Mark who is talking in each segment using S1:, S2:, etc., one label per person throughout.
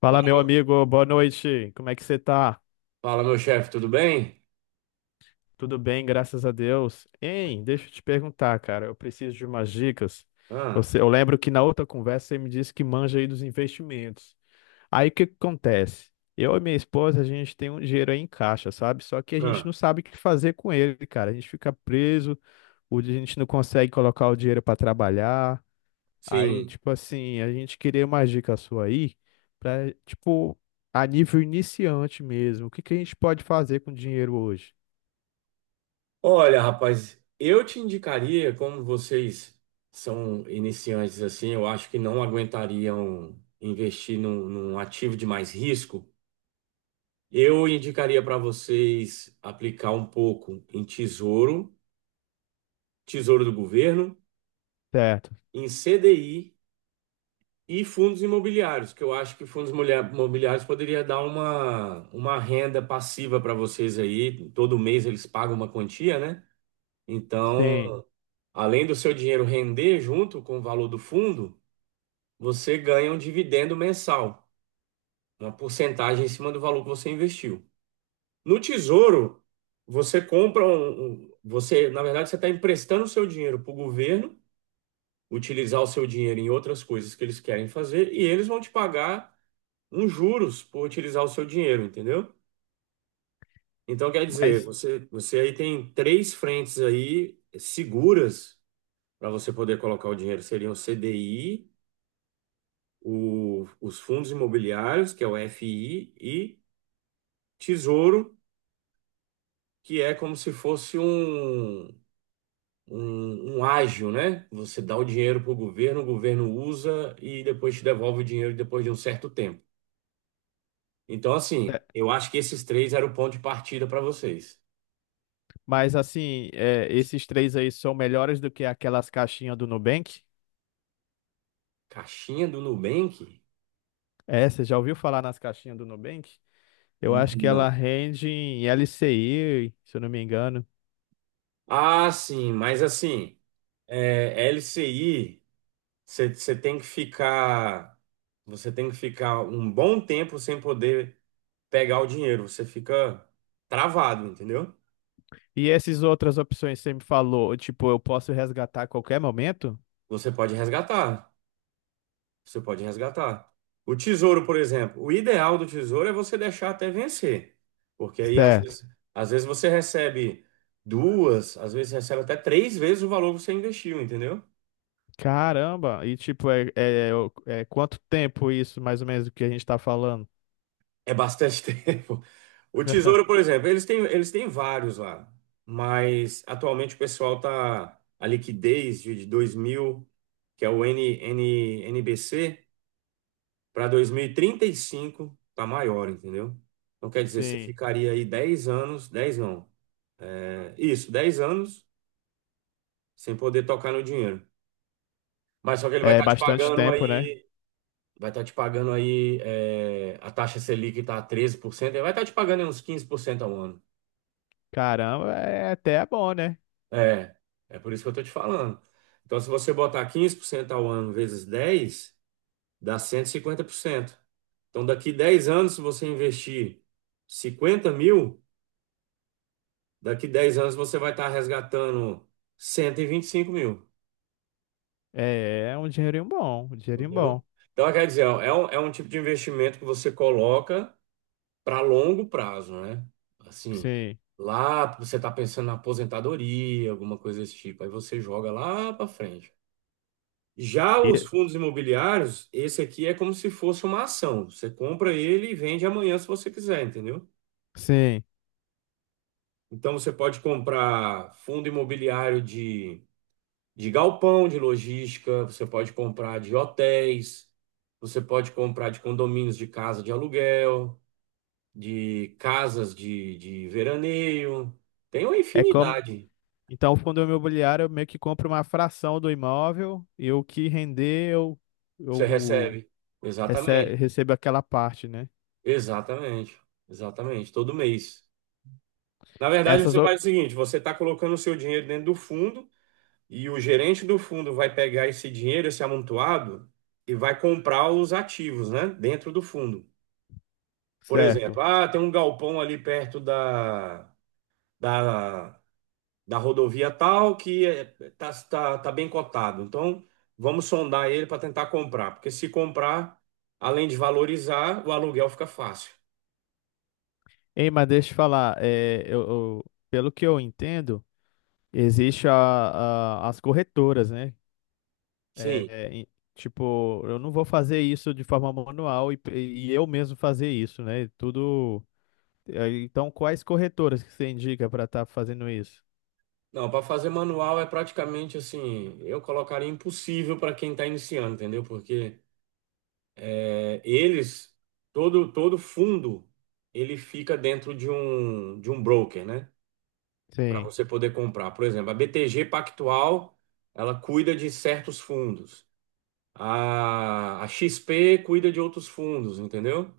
S1: Fala, meu amigo, boa noite. Como é que você tá?
S2: Fala, meu chefe, tudo bem?
S1: Tudo bem, graças a Deus. Hein, deixa eu te perguntar, cara, eu preciso de umas dicas.
S2: Ah,
S1: Você, eu lembro que na outra conversa você me disse que manja aí dos investimentos. Aí o que que acontece? Eu e minha esposa, a gente tem um dinheiro aí em caixa, sabe? Só que a gente
S2: ah,
S1: não sabe o que fazer com ele, cara. A gente fica preso, a gente não consegue colocar o dinheiro para trabalhar. Aí,
S2: sim.
S1: tipo assim, a gente queria uma dica sua aí pra, tipo, a nível iniciante mesmo. O que que a gente pode fazer com dinheiro hoje?
S2: Olha, rapaz, eu te indicaria, como vocês são iniciantes assim, eu acho que não aguentariam investir num ativo de mais risco. Eu indicaria para vocês aplicar um pouco em tesouro, tesouro do governo,
S1: Certo.
S2: em CDI e fundos imobiliários, que eu acho que fundos imobiliários poderia dar uma renda passiva para vocês aí. Todo mês eles pagam uma quantia, né?
S1: Sim,
S2: Então, além do seu dinheiro render junto com o valor do fundo, você ganha um dividendo mensal, uma porcentagem em cima do valor que você investiu. No Tesouro, você compra você, na verdade, você está emprestando o seu dinheiro para o governo utilizar o seu dinheiro em outras coisas que eles querem fazer e eles vão te pagar uns juros por utilizar o seu dinheiro, entendeu? Então, quer dizer,
S1: mas,
S2: você aí tem três frentes aí seguras para você poder colocar o dinheiro. Seriam o CDI, os fundos imobiliários, que é o FI, e Tesouro, que é como se fosse um ágio, né? Você dá o dinheiro para o governo usa e depois te devolve o dinheiro depois de um certo tempo. Então,
S1: é,
S2: assim, eu acho que esses três eram o ponto de partida para vocês.
S1: mas assim, esses três aí são melhores do que aquelas caixinhas do Nubank?
S2: Caixinha do Nubank?
S1: É, você já ouviu falar nas caixinhas do Nubank? Eu acho que ela
S2: Não.
S1: rende em LCI, se eu não me engano.
S2: Ah, sim, mas assim, é, LCI, você tem que ficar, você tem que ficar um bom tempo sem poder pegar o dinheiro. Você fica travado, entendeu?
S1: E essas outras opções que você me falou, tipo, eu posso resgatar a qualquer momento?
S2: Você pode resgatar, você pode resgatar. O tesouro, por exemplo, o ideal do tesouro é você deixar até vencer, porque aí
S1: Certo.
S2: às vezes você recebe duas, às vezes recebe até três vezes o valor que você investiu, entendeu?
S1: Caramba! E tipo, é quanto tempo isso, mais ou menos, do que a gente tá falando?
S2: É bastante tempo. O Tesouro, por exemplo, eles têm vários lá, mas atualmente o pessoal tá a liquidez de 2000, que é o N, N, N B C, para 2035 tá maior, entendeu? Então quer dizer, você
S1: Sim.
S2: ficaria aí 10 anos, 10 não, é, isso, 10 anos sem poder tocar no dinheiro. Mas só que ele vai
S1: É
S2: estar te
S1: bastante
S2: pagando
S1: tempo, né?
S2: aí, vai estar te pagando aí, a taxa Selic está a 13%, ele vai estar te pagando aí uns 15% ao ano.
S1: Caramba, é até bom, né?
S2: É, é por isso que eu tô te falando. Então, se você botar 15% ao ano vezes 10, dá 150%. Então, daqui 10 anos, se você investir 50 mil, daqui 10 anos você vai estar resgatando cento e vinte e cinco mil,
S1: É, é um dinheirinho bom, um dinheirinho bom.
S2: entendeu? Então, quer dizer, ó, é um tipo de investimento que você coloca para longo prazo, né? Assim,
S1: Sim.
S2: lá você está pensando na aposentadoria, alguma coisa desse tipo, aí você joga lá para frente. Já os
S1: E,
S2: fundos imobiliários, esse aqui é como se fosse uma ação. Você compra ele e vende amanhã se você quiser, entendeu?
S1: sim.
S2: Então você pode comprar fundo imobiliário de galpão, de logística, você pode comprar de hotéis, você pode comprar de condomínios de casa de aluguel, de casas de veraneio. Tem uma
S1: É como.
S2: infinidade.
S1: Então, o fundo imobiliário, eu meio que compro uma fração do imóvel e o que render, eu,
S2: Você
S1: eu
S2: recebe. Exatamente.
S1: recebo aquela parte, né?
S2: Exatamente. Exatamente. Todo mês. Na verdade,
S1: Essas.
S2: você faz o seguinte: você está colocando o seu dinheiro dentro do fundo e o gerente do fundo vai pegar esse dinheiro, esse amontoado, e vai comprar os ativos, né? Dentro do fundo. Por
S1: Certo.
S2: exemplo, tem um galpão ali perto da, da rodovia tal que está tá, tá tá bem cotado. Então, vamos sondar ele para tentar comprar, porque se comprar, além de valorizar, o aluguel fica fácil.
S1: Ei, mas deixa eu te falar, é, pelo que eu entendo. Existe as corretoras, né? É,
S2: Sim.
S1: é, em- tipo, eu não vou fazer isso de forma manual e eu mesmo fazer isso, né? Tudo. Então, quais corretoras que você indica para estar fazendo isso?
S2: Não, para fazer manual é praticamente assim, eu colocaria impossível para quem está iniciando, entendeu? Porque eles, todo fundo, ele fica dentro de um broker, né? Para
S1: Sim,
S2: você poder comprar. Por exemplo, a BTG Pactual, ela cuida de certos fundos. A XP cuida de outros fundos, entendeu?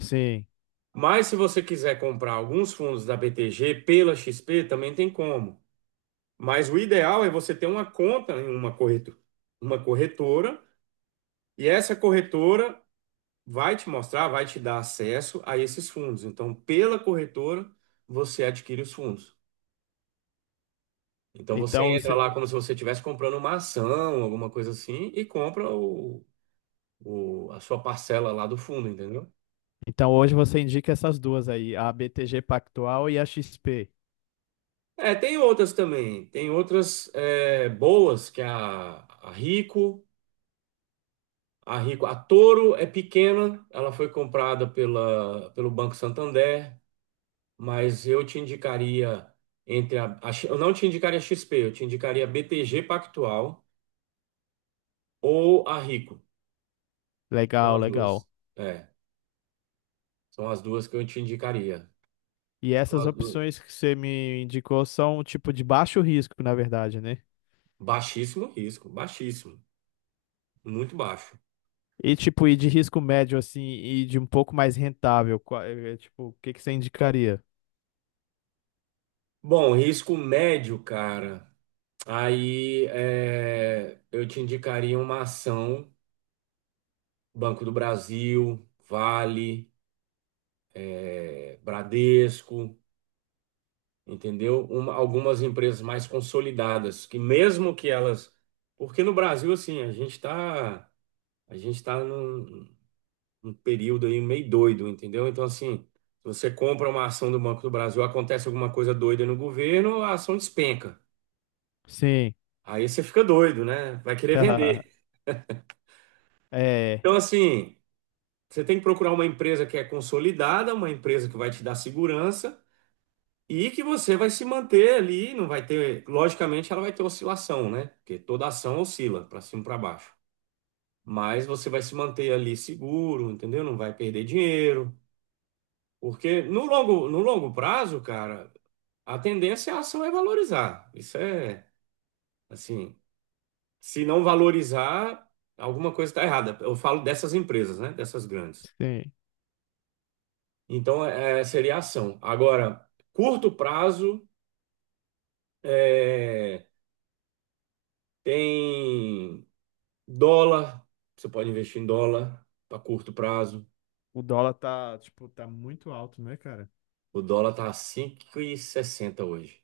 S1: sim.
S2: Mas se você quiser comprar alguns fundos da BTG pela XP, também tem como. Mas o ideal é você ter uma conta em uma corretora, e essa corretora vai te mostrar, vai te dar acesso a esses fundos. Então, pela corretora, você adquire os fundos. Então, você
S1: Então,
S2: entra
S1: você,
S2: lá como se você estivesse comprando uma ação, alguma coisa assim, e compra a sua parcela lá do fundo, entendeu?
S1: então hoje você indica essas duas aí, a BTG Pactual e a XP.
S2: É, tem outras também. Tem outras boas, que é a Rico. A Rico, a Toro é pequena, ela foi comprada pelo Banco Santander, mas eu te indicaria entre eu não te indicaria a XP, eu te indicaria a BTG Pactual ou a Rico. São
S1: Legal,
S2: as
S1: legal.
S2: duas. É, são as duas que eu te indicaria.
S1: E
S2: São
S1: essas
S2: as duas.
S1: opções que você me indicou são tipo de baixo risco, na verdade, né?
S2: Baixíssimo risco, baixíssimo, muito baixo.
S1: E tipo, e de risco médio assim, e de um pouco mais rentável, é, tipo, o que que você indicaria?
S2: Bom, risco médio, cara. Aí, eu te indicaria uma ação Banco do Brasil, Vale. Bradesco, entendeu? Algumas empresas mais consolidadas, que mesmo que elas. Porque no Brasil, assim, a gente tá num período aí meio doido, entendeu? Então, assim, se você compra uma ação do Banco do Brasil, acontece alguma coisa doida no governo, a ação despenca.
S1: Sim.
S2: Aí você fica doido, né? Vai querer vender.
S1: É,
S2: Então, assim, você tem que procurar uma empresa que é consolidada, uma empresa que vai te dar segurança e que você vai se manter ali, não vai ter, logicamente ela vai ter oscilação, né? Porque toda ação oscila para cima e para baixo. Mas você vai se manter ali seguro, entendeu? Não vai perder dinheiro, porque no longo prazo, cara, a tendência é a ação é valorizar. Isso é, assim, se não valorizar, alguma coisa está errada. Eu falo dessas empresas, né? Dessas grandes.
S1: sim.
S2: Então, seria a ação. Agora, curto prazo, é, tem Dólar, você pode investir em dólar para curto prazo.
S1: O dólar tá, tipo, tá muito alto, né, cara?
S2: O dólar tá a sessenta hoje.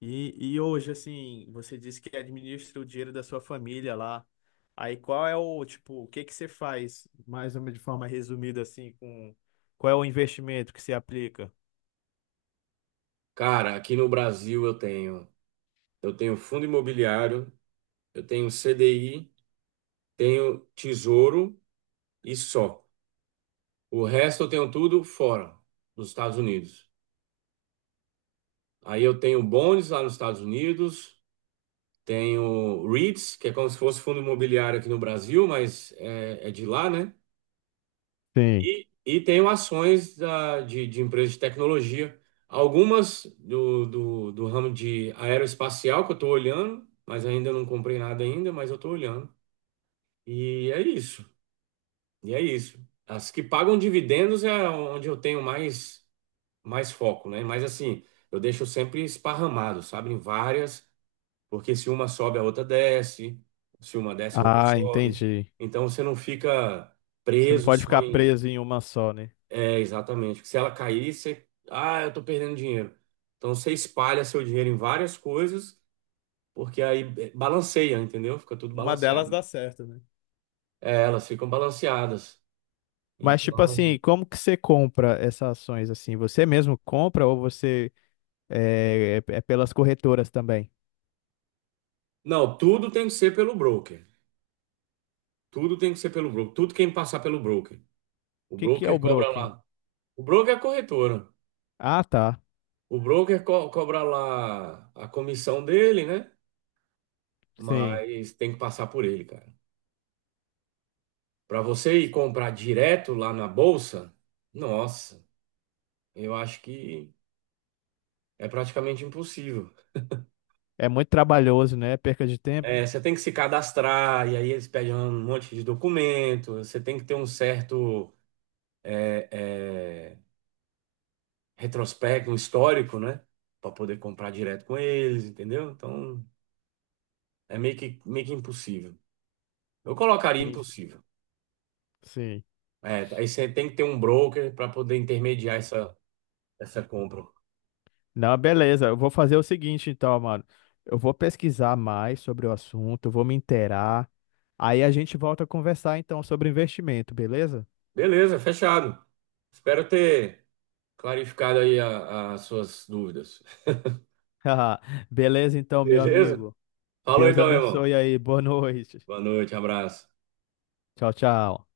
S1: E hoje, assim, você disse que administra o dinheiro da sua família lá. Aí qual é o, tipo, o que que você faz, mais ou menos de forma resumida, assim, com qual é o investimento que você aplica?
S2: Cara, aqui no Brasil eu tenho fundo imobiliário, eu tenho CDI, tenho tesouro e só. O resto eu tenho tudo fora, nos Estados Unidos. Aí eu tenho bonds lá nos Estados Unidos, tenho REITs, que é como se fosse fundo imobiliário aqui no Brasil, mas é de lá, né?
S1: Sim.
S2: E tenho ações de empresas de tecnologia, algumas do ramo de aeroespacial que eu estou olhando, mas ainda não comprei nada ainda, mas eu estou olhando. E é isso, e é isso. As que pagam dividendos é onde eu tenho mais, mais foco, né? Mas assim, eu deixo sempre esparramado, sabe? Em várias, porque se uma sobe, a outra desce, se uma desce, a outra
S1: Ah,
S2: sobe.
S1: entendi.
S2: Então você não fica
S1: Você não
S2: preso
S1: pode
S2: só.
S1: ficar preso em uma só, né?
S2: É, exatamente. Se ela cair, você. Ah, eu tô perdendo dinheiro. Então você espalha seu dinheiro em várias coisas, porque aí, balanceia, entendeu? Fica tudo
S1: Uma delas
S2: balanceado.
S1: dá certo, né?
S2: É, elas ficam balanceadas.
S1: Mas, tipo
S2: Então.
S1: assim, como que você compra essas ações assim? Você mesmo compra ou você é pelas corretoras também?
S2: Não, tudo tem que ser pelo broker. Tudo tem que ser pelo broker. Tudo quem passar pelo broker. O
S1: O que que é
S2: broker
S1: o
S2: cobra
S1: broking?
S2: lá. O broker é a corretora.
S1: Ah, tá.
S2: O broker cobra lá a comissão dele, né?
S1: Sim.
S2: Mas tem que passar por ele, cara. Para você ir comprar direto lá na bolsa, nossa. Eu acho que é praticamente impossível.
S1: É muito trabalhoso, né? Perca de tempo.
S2: É, você tem que se cadastrar, e aí eles pedem um monte de documento, você tem que ter um certo é, é, retrospecto, um histórico, né? Para poder comprar direto com eles, entendeu? Então é meio que impossível. Eu colocaria
S1: Sim, sim,
S2: impossível.
S1: sim.
S2: É, aí você tem que ter um broker para poder intermediar essa compra.
S1: Não, beleza. Eu vou fazer o seguinte, então, mano. Eu vou pesquisar mais sobre o assunto, eu vou me inteirar. Aí a gente volta a conversar, então, sobre investimento, beleza?
S2: Beleza, fechado. Espero ter clarificado aí as suas dúvidas.
S1: Beleza, então, meu
S2: Beleza?
S1: amigo.
S2: Falou
S1: Deus
S2: então, meu irmão.
S1: abençoe aí. Boa noite.
S2: Boa noite, abraço.
S1: Tchau, tchau.